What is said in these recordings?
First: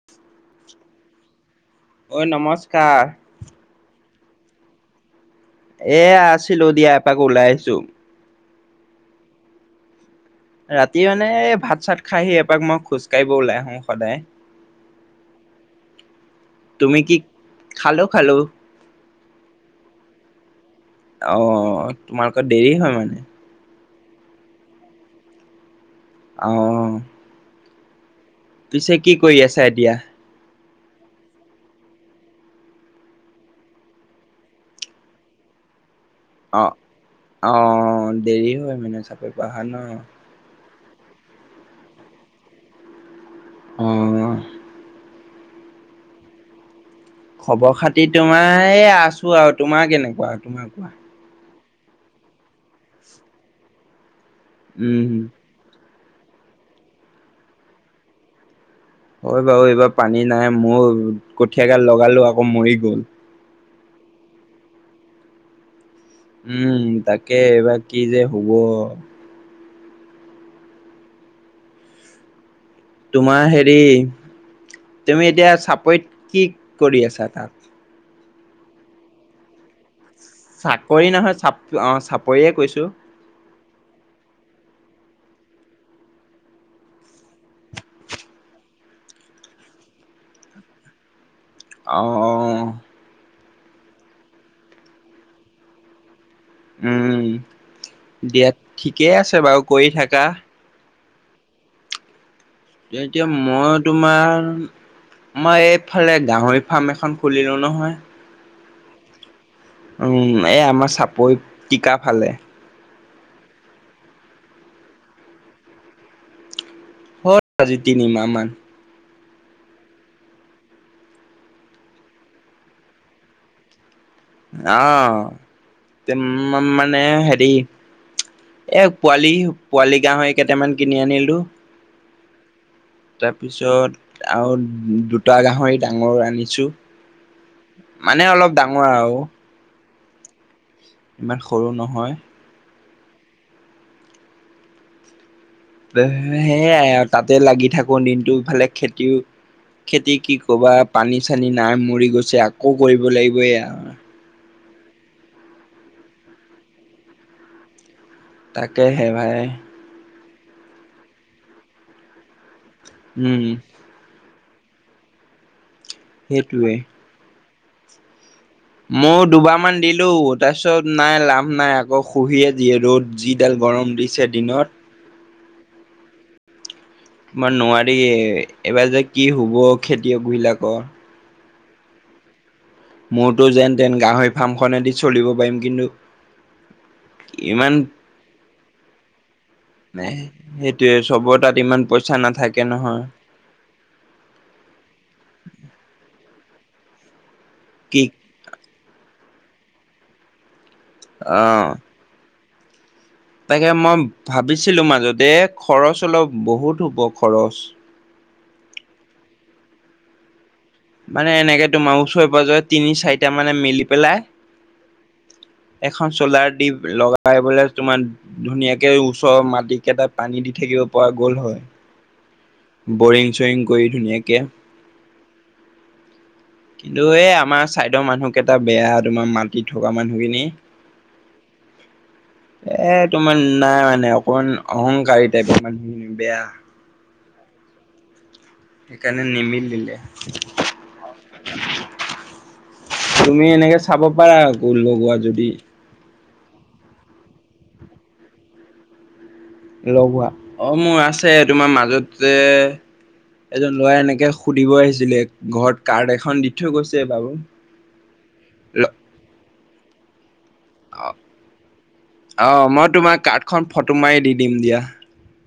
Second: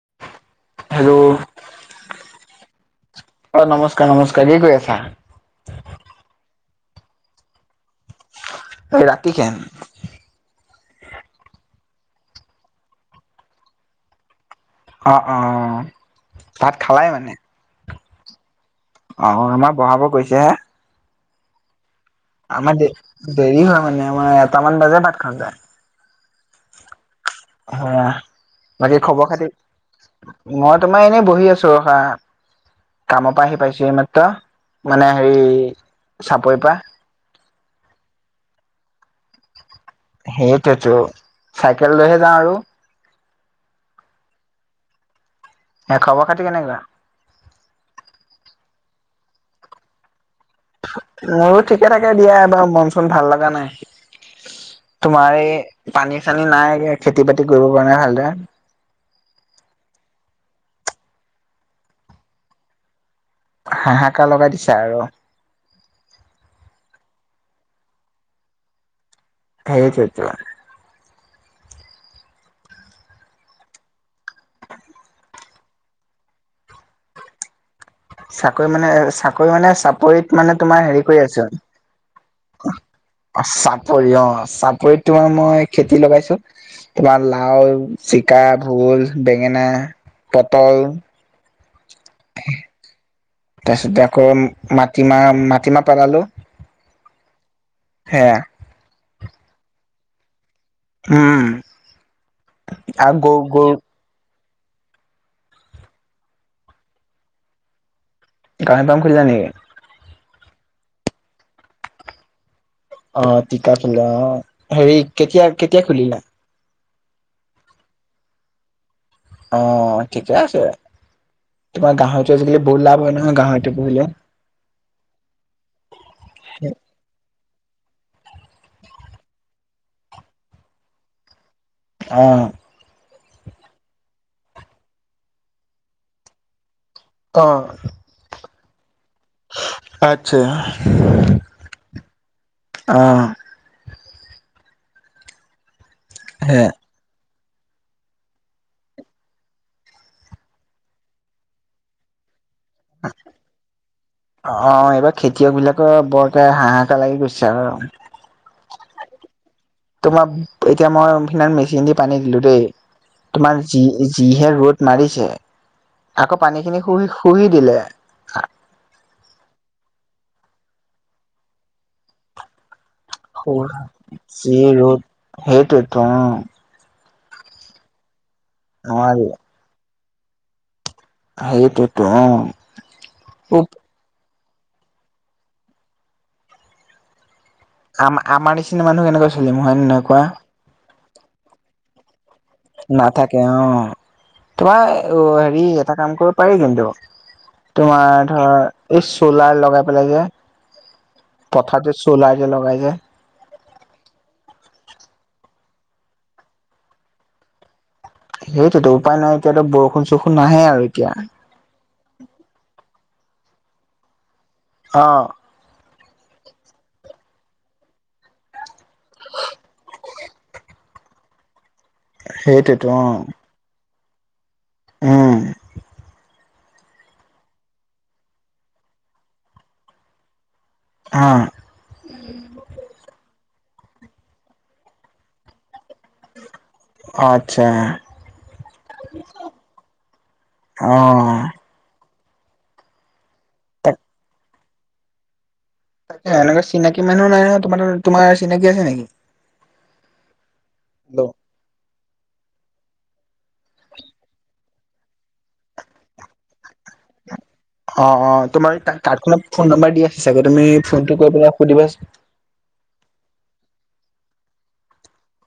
[inaudible] Hello, অ, নমস্কাৰ। অ, নমস্কাৰ নমস্কাৰ। কি কৰি আছা? এ আছিলো দিয়া এপাক ওলাই আহিছো। এই ৰাতি কেন, ৰাতি মানে এই ভাত চাত খাইহি এপাক মই খোজ কাঢ়িব ওলাই আহো সদায়। অ, অ, ভাত তুমি খালাই কি, মানে খালো-খালো। অ', আমাৰ বহাব গৈছেহে। অ, তোমালোকৰ দেৰি আমাৰ দে হয় মানে দেৰি হয় মানে আমাৰ এটামান বাজে ভাত খা যায়। অ', অ, পিছে বাকী কি খবৰ কৰি খাতি আছা এতিয়া মই তোমাৰ এনেই বহি আছো হা। কামৰ পৰা আহি পাইছো মাত্ৰ মানে হেৰি অ চাপৰিৰ পৰা। অ, দেৰি হয় মানে চাপৰি পৰা আহা ন। সেইটোতো, চাইকেল লৈহে যাওঁ আৰু। অ, খবৰ খাতি কেনেকুৱা? খবৰ খাতি তোমাৰ আছো আৰু, তোমাৰ কেনেকুৱা তোমাৰ কোৱা? মোৰো ঠিকে থাকে দিয়া এবাৰ মন চোন ভাল লগা নাই। উম তোমাৰ এই পানী চানী নাই খেতি বাতি কৰিব পৰা নাই ভালদৰে। হয় বাৰু এইবাৰ পানী নাই মোৰ কঠীয়া গাল লগালো আকৌ মৰি গল। হাহাকাৰ লগাই দিছে আৰু। উম, তাকে এইবাৰ কি যে হ'ব? সেইটোৱেটো। তোমাৰ হেৰি, তুমি এতিয়া চাপৰিত কি কৰি আছা তাত? চাকৰি মানে চাকৰি মানে চাপৰিত মানে তোমাৰ হেৰি চাকৰি কৰি নহয় আছো চাপ অ, চাপৰিয়ে কৈছো? অ', চাপৰি অ, চাপৰিত তোমাৰ মই খেতি লগাইছো। তোমাৰ লাও, জিকা, ভোল, বেঙেনা, পটল অ', অ', তাৰপিছতে আকৌ মাটিমাহ-মাটিমাহ পেলালো। উম, সেয়া দিয়া ঠিকেই আছে বাৰু কৰি থাকা। উম, এ আৰু এতিয়া গৰু গৰু মইতো তোমাৰ মই এইফালে গাহৰি ফাৰ্ম এখন খুলিলো নহয়। গাহৰি ফাৰ্ম খোলিলা নেকি? উম, আমাৰ চাপৰি টিকা ফালে। অ' টিকা অ' হেৰি কেতিয়া কেতিয়া খুলিলা? হল আজি তিনিমাহ মান। অ' ঠিকে আছে, তোমাৰ গাহৰিতো পুহিলে বহুত লাভ হয় নহয় গাহৰিত পুহিলে। অ, তেম মা মানে হেৰি এই পোৱালি-পোৱালি গাহৰি কেইটামান কিনি আনিলোঁ। অ', তাৰপিছত আৰু দুটা গাহৰি ডাঙৰ আনিছো। অঁহ, মানে অলপ ডাঙৰ আৰু আচ্ছা। ইমান সৰু নহয়। অঁহ। হে। সেয়াই আৰু তাতে লাগি থাকো দিনটো এফালে খেতিও, খেতি কি কবা পানী-চানী নাই মৰি গৈছে আকৌ কৰিব লাগিব এয়া। অ' এইবাৰ খেতিয়ক বিলাকৰ বৰকে হাহাকা লাগি গৈছে। তাকে হে ভাই। তোমাৰ এতিয়া মই অমফেলই মেচিন দি পানী দিলো দেই, উম তোমাৰ যি যিহে ৰ'দ মাৰিছে, আকৌ পানী সেইটোৱে। খিনি শুহি-শুহি দিলে। মহ দুবাৰ মান দিলো, তাৰপিছত নাই লাভ নাই আকৌ খুহিয়ে দিযে ৰ'দ যিডাল গৰম দিছে চি দিনত। ৰ'দ সেইটোৱেটো, অঁ। মই নোৱাৰি, এইবাৰ যে নোৱাৰি কি হ'ব খেতিয়ক বিলাক। সেইটোৱেতো অঁহ। মোৰতো যেন-তেন গাহৰি ফাৰ্মখনেদি চলিব পাৰিম, কিন্তু ইমান আম আমৰ নিচিনা মানুহ কেনেকুৱৈ চলিম হয়ন নহয় কোৱা? সেইটোৱে চবৰ তা'ত ইমান পইচা নাথাকে নহয় নাথাকে অঁহ। তোমাৰ অ হেৰি এটা কাম কৰিব পাৰি কিন্তু। কি তোমাৰ ধৰ এই চলাৰ লগাই পেলাই যে, আহ পথাৰতে চলাৰযে লগাই যে। তাকে মই ভাবিছিলো মাজতে, খৰচ অলপ বহুত হ'ব খৰচ। সেইটোতো উপায় নাই এতিয়াতো বৰষুণ-চৰষুণ নাহে আৰু এতিয়া মানে এনেকে তোমাৰ ওচৰে-পাজৰে তিনি-চাৰিটা মানে মিলি পেলাই অঁহ। এখন চলাৰ দি লগাই বোলে তোমাৰ ধুনীয়াকে ওচৰৰ মাটিকেইটা পানী দি থাকিব পৰা গ'ল হয়। সেইটোতো অ', বৰিং-চৰিং কৰি ধুনীয়াকে। উম, কিন্তু এই আমাৰ ছাইডৰ মানুহকেইটা বেয়া, তোমাৰ মাটিত থকা মানুহখিনি। অঁহ। এ' তোমাৰ নাই মানে, অকণমান অহংকাৰী টাইপৰ মানে মানুহ বেয়া। অঁ আচ্ছা। সেইকাৰণে নিমিলে। অ', তুমি এনেকে তাক চাব পাৰা, আকৌ লগোৱা যদি। এনেকুৱা চিনাকি মানুহ নাই নহয়। তোমাৰ তোমাৰ চিনাকি আছে নেকি? লগোৱা, অঁ মোৰ আছে। তোমাৰ মাজতে যে এজন ল'ৰা এনেকে সুধিব আহিছিলে, ঘৰত কাৰ্ড এখন দি থৈ গৈছে বাৰু। অঁহ অঁহ। তোমাৰ কাৰ্ডখনত ফোন নম্বৰ দিয়া আছে চাগে, তুমি ফোনটো কৰি পেলাই সুধিবাচোন। অঁহ মই তোমাক কাৰ্ডখন ফটো মাৰি দি দিম দিয়া।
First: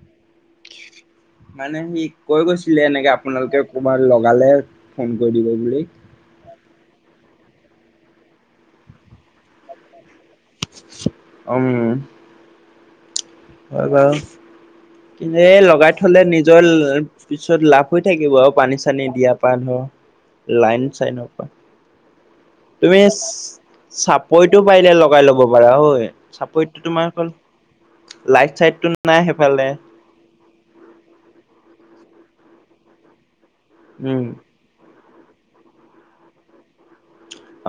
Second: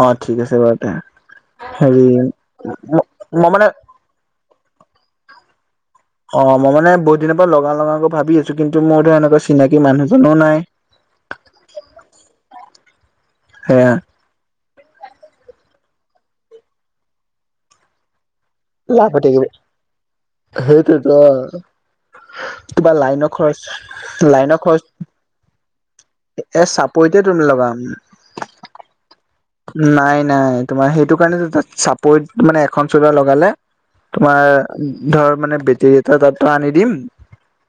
অ', ঠিক আছে বাৰু তে মানে সি হেৰি কৈ গৈছিলে এনেকে মই আপোনালোকে মানে কবাত লগালে ফোন কৰি দিব বুলি। অঁহ মই মানে বহুত দিনৰ পৰা লগাম-লগাম ভাবি আছো, কিন্তু মোৰ ধৰ এনেকে চিনাকি মানুহ-চানু নাই। উম। হয় সেয়া বাৰু, কিন্তু এই লগাই থ'লে নিজৰ পিছত লাভ হৈ থাকিব আৰু পানী-চানী লাভ হৈ দিয়াৰ থাকিব পৰা ধৰ লাইন-চাইনৰ পৰা। [unintelligible] বা তুমি লাইনৰ খৰচ, চাপৰিটো লাইনৰ খৰচ পাৰিলে লগাই ল'ব পাৰা হয় এ' চাপৰিত এতিয়া তুমি লগাম। লাইট-চাইট তো নাই সেইফালে? নাই নাই তোমাৰ সেইটো কাৰণে চাপৰিত মানে এখন চডাৰ লগালে, উম তোমাৰ ধৰ মানে বেটেৰী এটা তাতো আনি দিম।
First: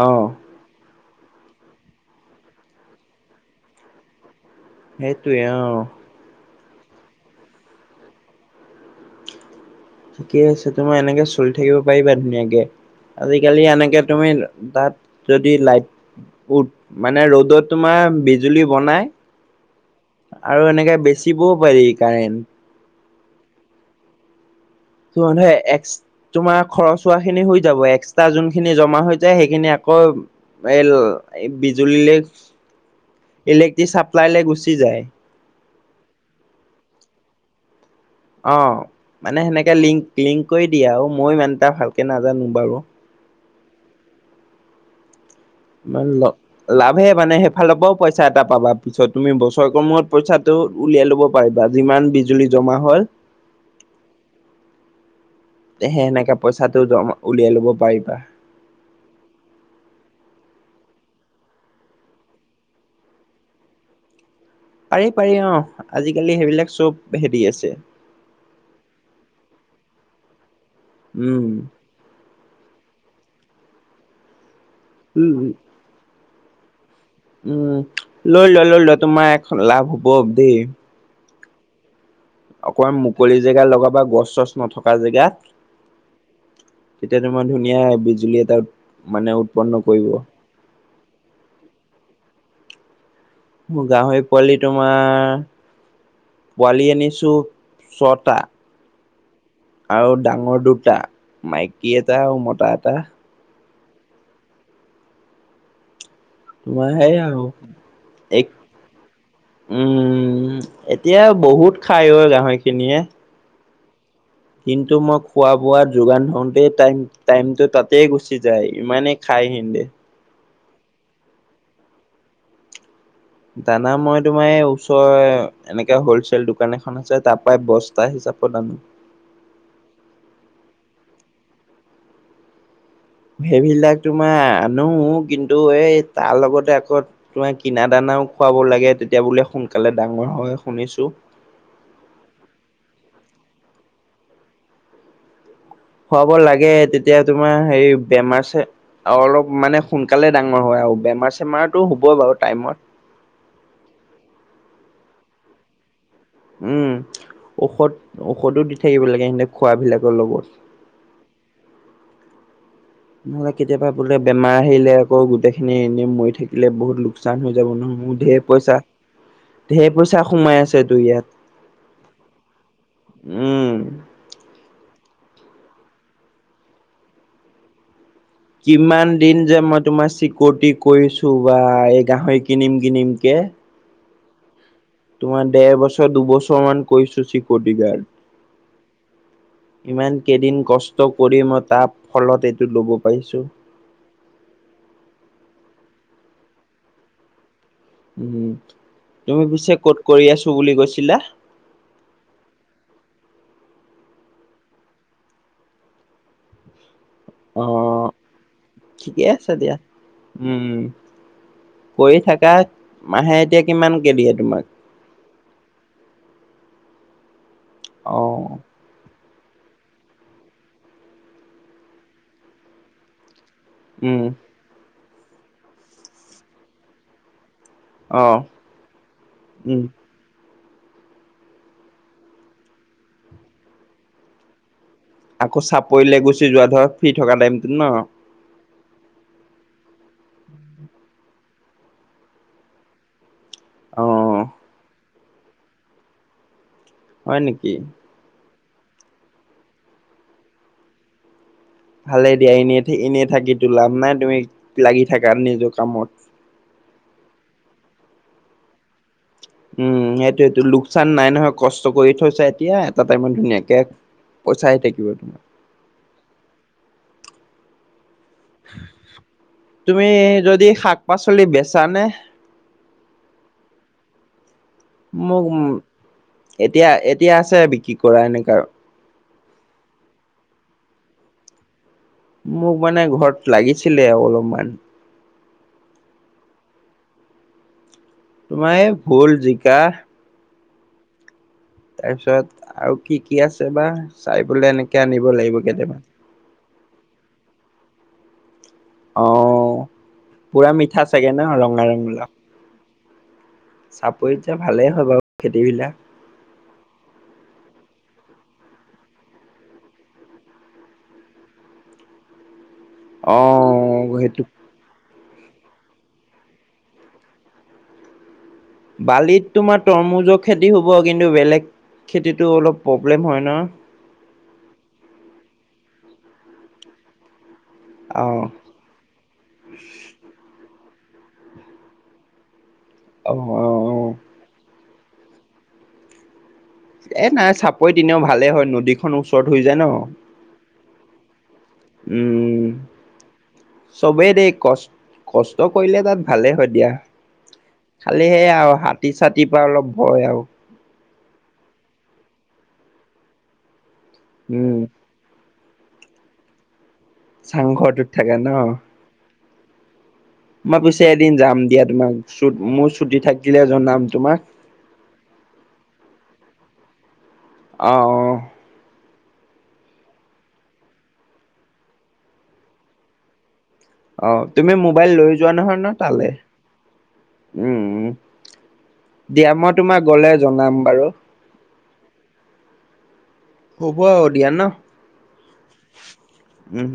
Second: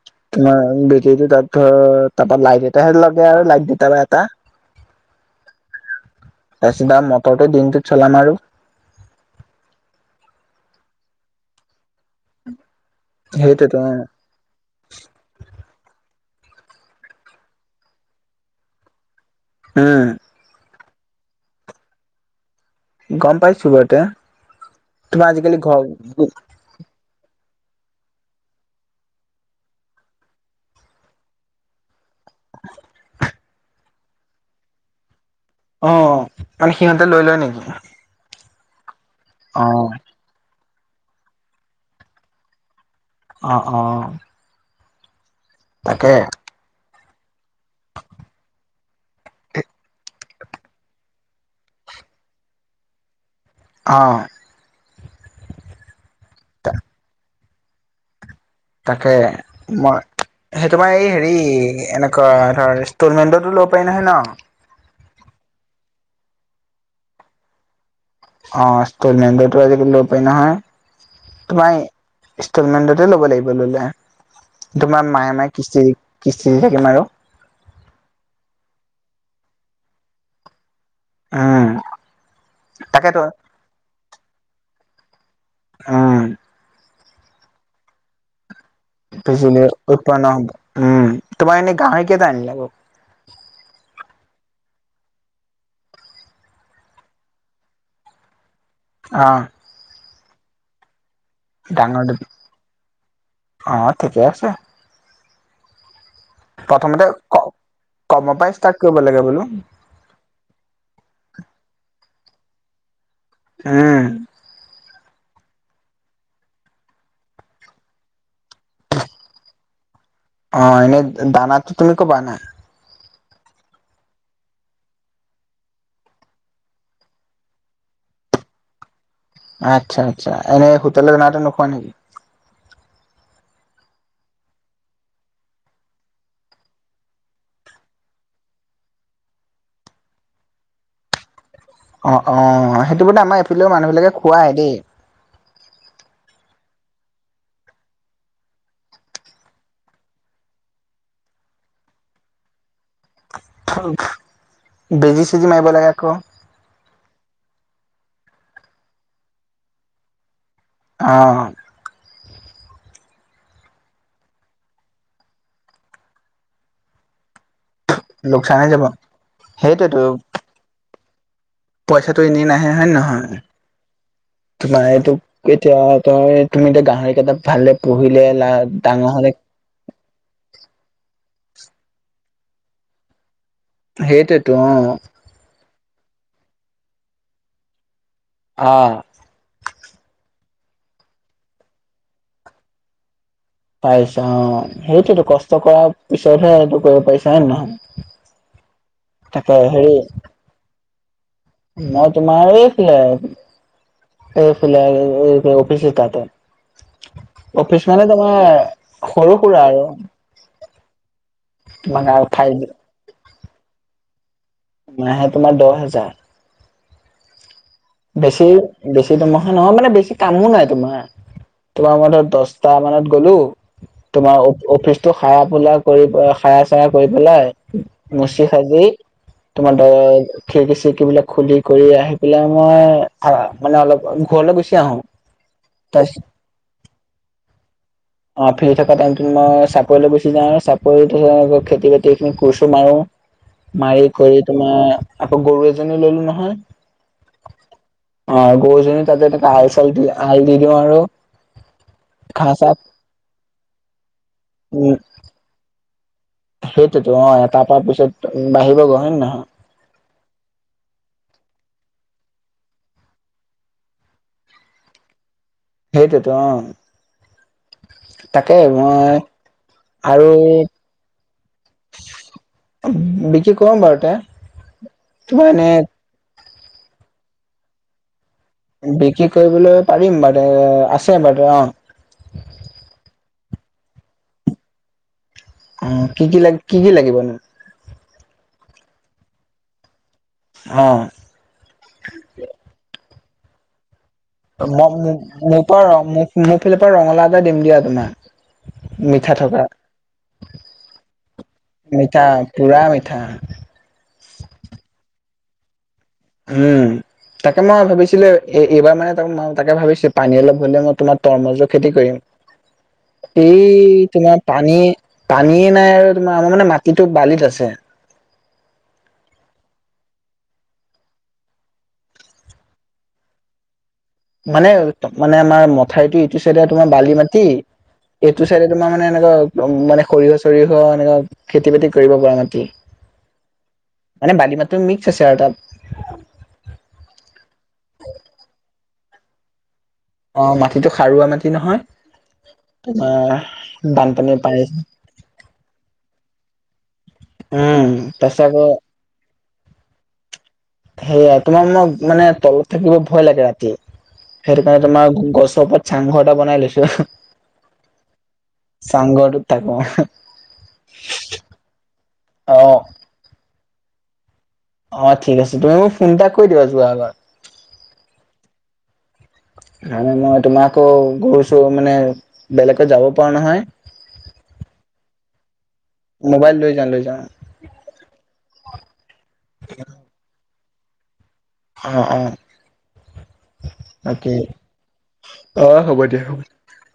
অঁ। মাৰ বেটেৰীটো তাত ধৰ তাৰপৰা লাইট এটাহে লাগে আৰু লাইট দুতা বা এটা। সেইটোৱে অ, তাৰছত [unintelligible] মটৰটো দিনটোত চলাম আৰু। ঠিকেই আছে। তোমাৰ এনেকে চলি থাকিব পাৰিবা ধুনীয়াকে। আজিকালি সেইটোতো এনেকে তুমি তা'ত যদি লাইট-উট মানে ৰ'দত তোমাৰ বিজুলী বনাই, উম আৰু এনেকে বেচিবও পাৰি কাৰেণ্ট। গম পাইছোঁ বাৰু এতিয়া। [unintelligible] এক্স তোমাৰ খৰচ খোৱা খিনি হৈ যাব এক্সট্ৰা যোনখিনি জমা হৈ যায় সেইখিনি আকৌ এল এই বিজুলীলে- ইলেক্ট্ৰি চাপলাই লে গুচি যায়। অ, মানে সিহঁতে লৈ লয় নেকি? অ, মানে অ সেনেকে লিংক-লিংক কৰি দিয়ে আৰু মইও ইমান এটা মানে ভালকে নাজানো বাৰু। অ', অ', তাকে [unintelligible] লাভে মানে সেইফালৰ পাও পইচা এটা পাবা। পিছত তুমি বছৰকৰ মূৰত পইচাটো উলিয়াই ল'ব পাৰিবা যিমান বিজুলী জমা হয়। অ', তেহে সেনেকে পইচাটো জমা উলিয়াই লব পাৰিবা। তাকে। মই সেই তোমাৰ এই হেৰি এনেকুৱা ধৰ ইনষ্টলমেন্টতটো লব পাৰি নহয় ন'? পাৰি -পাৰি অহ, আজিকালি সেইবিলাক চব হেৰি আছে। অ, ইষ্টল মেণ্টোটো আজিকালি লব পাৰি উম নহয় তোমাৰ ইষ্টলমেন্টতে ল'ব লাগিব ল'লে তোমাৰ মাহে মাহে কিস্তি -কিস্তি দি থাকিম আৰু। উম, লৈ লোৱা -লৈ লোৱা তোমাৰ এশ লাভ হব দেই। উম, অকমান তাকেতো মুকলি জেগা লগাবা গছ - চছ নথকা জেগা উম, তেতিয়া তোমাৰ ধুনীয়া বিজুলী এটা মানে পিছ উৎপন্ন [unintelligible] কৰিব উৎপন্ন হব উম, তোমাৰ এনে গাঁহৰীকেইটা আনিলা বাৰু? মোৰ গাহৰি পোৱালি তোমাৰ পোৱালি আনিছোঁ ছটা। অহ', আৰু ডাঙৰ দুটা মাইকী ডাঙৰ এটা দুটা আৰু মতা এটা। অ, ঠিকে আছে। তোমাৰ প্ৰথমতে সেই আৰু কমৰ এক পাই ষ্টাৰ্ট কৰিব লাগে বোলো। উম, এতিয়া বহুত খায় অই গাহৰিখিনিয়ে। এ কিন্তু মই খোৱা বোৱা যোগান ধৰোতেই টাইম -টাইমটো তাতেই গুচি যায় ইমানেই খাই হিন্দে। অ, এনে দানাতো তুমি কৰ পা আনা? দানা মই তোমাৰ এই ওচৰৰে। এনেকে হলচেল দোকান এখন আছে তাৰ পাই বস্তা হিচাপত আনো। আচ্ছা- আচ্ছা এনেই হোটেলৰ [unintelligible] নোখোৱা নেকি? সেইবিলাক তোমাৰ আনো কিন্তু এই তাৰ লগতে আকৌ তোমাৰ কিনা দানাও খুৱাব লাগে তেতিয়া বোলে সোনকালে ডাঙৰ হয় শুনিছোঁ। অ', অ', সেইটো মানে আমাৰ এইফেলেও মানুহ বিলাকে খোৱাই দেই। খুৱাব লাগে তেতিয়া তোমাৰ হেৰি বেমাৰছে আৰু অলপ মানে সোনকালে ডাঙৰ হয় আৰু বেমাৰ চেমাৰতো হ'বই বাৰু টাইমত। [unintelligible] বেজি চেজি মাৰিব লাগে আকৌ। উম, ঔষধ -ঔষধো দি থাকিব লাগে সেন্তে খোৱাভিলাকৰ লগত। অহ। নহ'লে কেতিয়াবা বোলে, বেমাৰ আহিলে আকৌ গোটেই খিনি এনে মৰি থাকিলে বহুত লোকচান হৈ যাব নহ। লোকচান হৈ যাব। ধেইৰ সেইটোৱেতো পইচা সোমাই আছে তো ইয়াত। পইচাটো এনেই নাহে হয়, নহয় উম। তোমাৰ এই [unintelligible] কেতিয়া তই তুমি এতিয়া গাহৰি কেইটা ভালদৰে পোহিলে কিমান দিন যে মই তোমাৰ চিক ক' ত [unintelligible] কৰিছো ৱাহ এই গাহৰি কিনিম -কিনিম কে। সেইটোতো অহ। তোমাৰ ডেৰ বছৰ দুবছৰ মান কৰিছোঁ চিকটি গাৰ্ড অঁ ইমান কেইদিন কষ্ট কৰি মই তাৰ ফলত এইটো ল'ব পাৰিছোঁ পাইছা অঁ সেইটো কষ্ট কৰ পিছতহে এইটো কৰিব পাৰিছা হয় নে নহয় উ তুমি তাকে পিছে হেৰি ক'ত কৰি আছো বুলি কৈছিলা মই তোমাৰ আছিলে। এইফালে আৰু অফিচ তাতে। অ অফিচ মানে তোমাৰ ঠিকে সৰু আছে সুৰা দিয়া। আৰু। উম তোমাৰ কৰি আৰু উঠাই। থাকা। মাহে এতিয়া কিমান কেদিয়ে তোমাক? মাহে তোমাৰ দহ হাজাৰ। অ বেছি। বেছি দৰমহা নহয় মানে বেছি কামো নাই তোমাৰ তোমাৰ মানে দহটা মানত গলো। উম তোমাৰ অফিচতো সাৰা পোলা কৰি সাৰা চাৰা কৰি পেলাই। অ মচি সাজি তোমাৰ উম। দ খিৰিকি চিৰিকিবিলাক খুলি কৰি আহি পেলাই। মই আহ মানে অলপ ঘৰলৈ গুচি আহো। আকৌ চাপৰিলে তাৰপিছত গুচি যোৱা ধৰক ফ্ৰী থকা টাইমটোত ন। অ ফ্ৰী থকা টাইমতত মই চাপৰিলৈ গুচি যাওঁ চাপৰি খেতি বাতি খিনি কোৰ ছোৰ মাৰো। অ মাৰি কৰি তোমাৰ আকৌ গৰু এজনী ললো নহয়। হয় নেকি? অ গৰুজনী তাতে এনে আল চাল দি আল দি দিওঁ আৰু। ভালে ঘাঁহ দিয়া চাহ এনেই এনেই থাকি তো লাভ নাই তুমি উম, লাগি থাকা নিজৰ কামত। সেইটোতো অ এটা পা পিছত বাঢ়িবগৈ, হয় নে নহয়? উম সেইটো এটো লোকচান নাই নহয়, কষ্ট কৰি থৈছা এতিয়া এটা টাইমত ধুনীয়াকে। পইচা আহি থাকিব তোমাৰ। সেইটোৱেইটো অ। তাকেই মই তুমি আৰু। যদি শাক পাচলি বেচানে বিক্ৰী কৰম বাৰু তে। মোক তোমাৰ উ এনে এতিয়া এতিয়া আছে বিক্ৰী কৰা এনেকা, বিক্ৰী কৰিবলৈ পাৰিম মানে আছে মানে অ। মোক মানে ঘৰত লাগিছিলে আৰু অলপমান। অ কি কি লাগ কি কি লাগিব নো? তোমাৰ এই ভোল জিকা। হা। তাৰপিছত আৰু কি কি আছে বা। চাই পেলাই এনেকে আনিব লাগিব মোৰ পৰা কেইটামান। মোৰ ফালৰ পৰা ৰঙালাউ এটা দিম দিয়া তোমাক। অ মিঠা থকা পুৰা মিঠা চাগে ন ৰঙা মিঠা ৰঙলাও পুৰা মিঠা। চাপৰিত যে ভালেই হয় বাৰু খেতিবিলাক। উ'ম। তাকে মই ভাবিছিলোঁ এইবাৰ মানে ত তাকে ভাবিছিলোঁ পানী অলপ হ'লে মই তোমাৰ তৰমুজৰ খেতি কৰিম। [unintelligible] এই অ' তোমাৰ সেইটো পানী পানীয়ে নাই আৰু তোমাৰ আমাৰ মানে মাটিতো বালিত আছে। বালিত তোমাৰ তৰমুজৰ খেতি হ'ব কিন্তু বেলেগ খেতিতো অলপ প্ৰব্লেম হয় ন। মানে মানে আমাৰ মথাইতটো ইটো চাইডে তোমাৰ বালি মাটি অ' এইটো চাইডে- তোমাৰ মানে এনেকুৱা উম মানে সৰিয়হ চৰিয়হ এনেকুৱা খেতি বাতি কৰিব পৰা মাটি। অঁ অঁ। মানে ভাতটো [unintelligible] মিক্স আছে আৰু তাত। এ নাই চাপৰিত ইনেও ভালে হয় নদী খনৰ ওচৰত হৈ যায় ন। অ মাটিতো সাৰুৱা মাটি নহয় উম তোমাৰ চবেই বানপানীৰ দেই পাই। কষ্ট কষ্ট কৰিলে তাত ভালেই হয় দিয়া উম খালি তাৰপিছত সে আকৌ আৰু হাত। হাতীৰ চাতি পৰা অলপ ভয় আৰু। সেয়াই তোমাৰ মোক মানে তলত থাকিব ভয় লাগে, ৰাতি সেইটো উম কাৰণে তোমাৰ গছৰ ওপৰত। চাংঘৰ এটা বনাই লৈছো। চাংঘৰটোত থাকে ন। চাংঘৰটো থাকো। মই পিছে এদিন যাম দিয়া তোমাক। অ মোৰ ছুটি থাকিলে জনাম তোমাক। অঁ ঠিক আছে। তুমি মোক ফোন এটা কৰি দিবা যোৱা আগত। অঁ অঁ। মানে মই তোমাকো গৈছো মানে বেলেগে যাব পৰা নহয়। অঁ তুমি মোবাইল লৈ যোৱা নহয় ন। তালে মোবাইল লৈ যাওঁ লৈ যাওঁ, উম দিয়া মই তোমাক গলে জনাম বাৰু অঁ অঁ হ'ব আৰু তাকে দিয়া ন অঁ হ'ব দিয়া হ'ব। উম।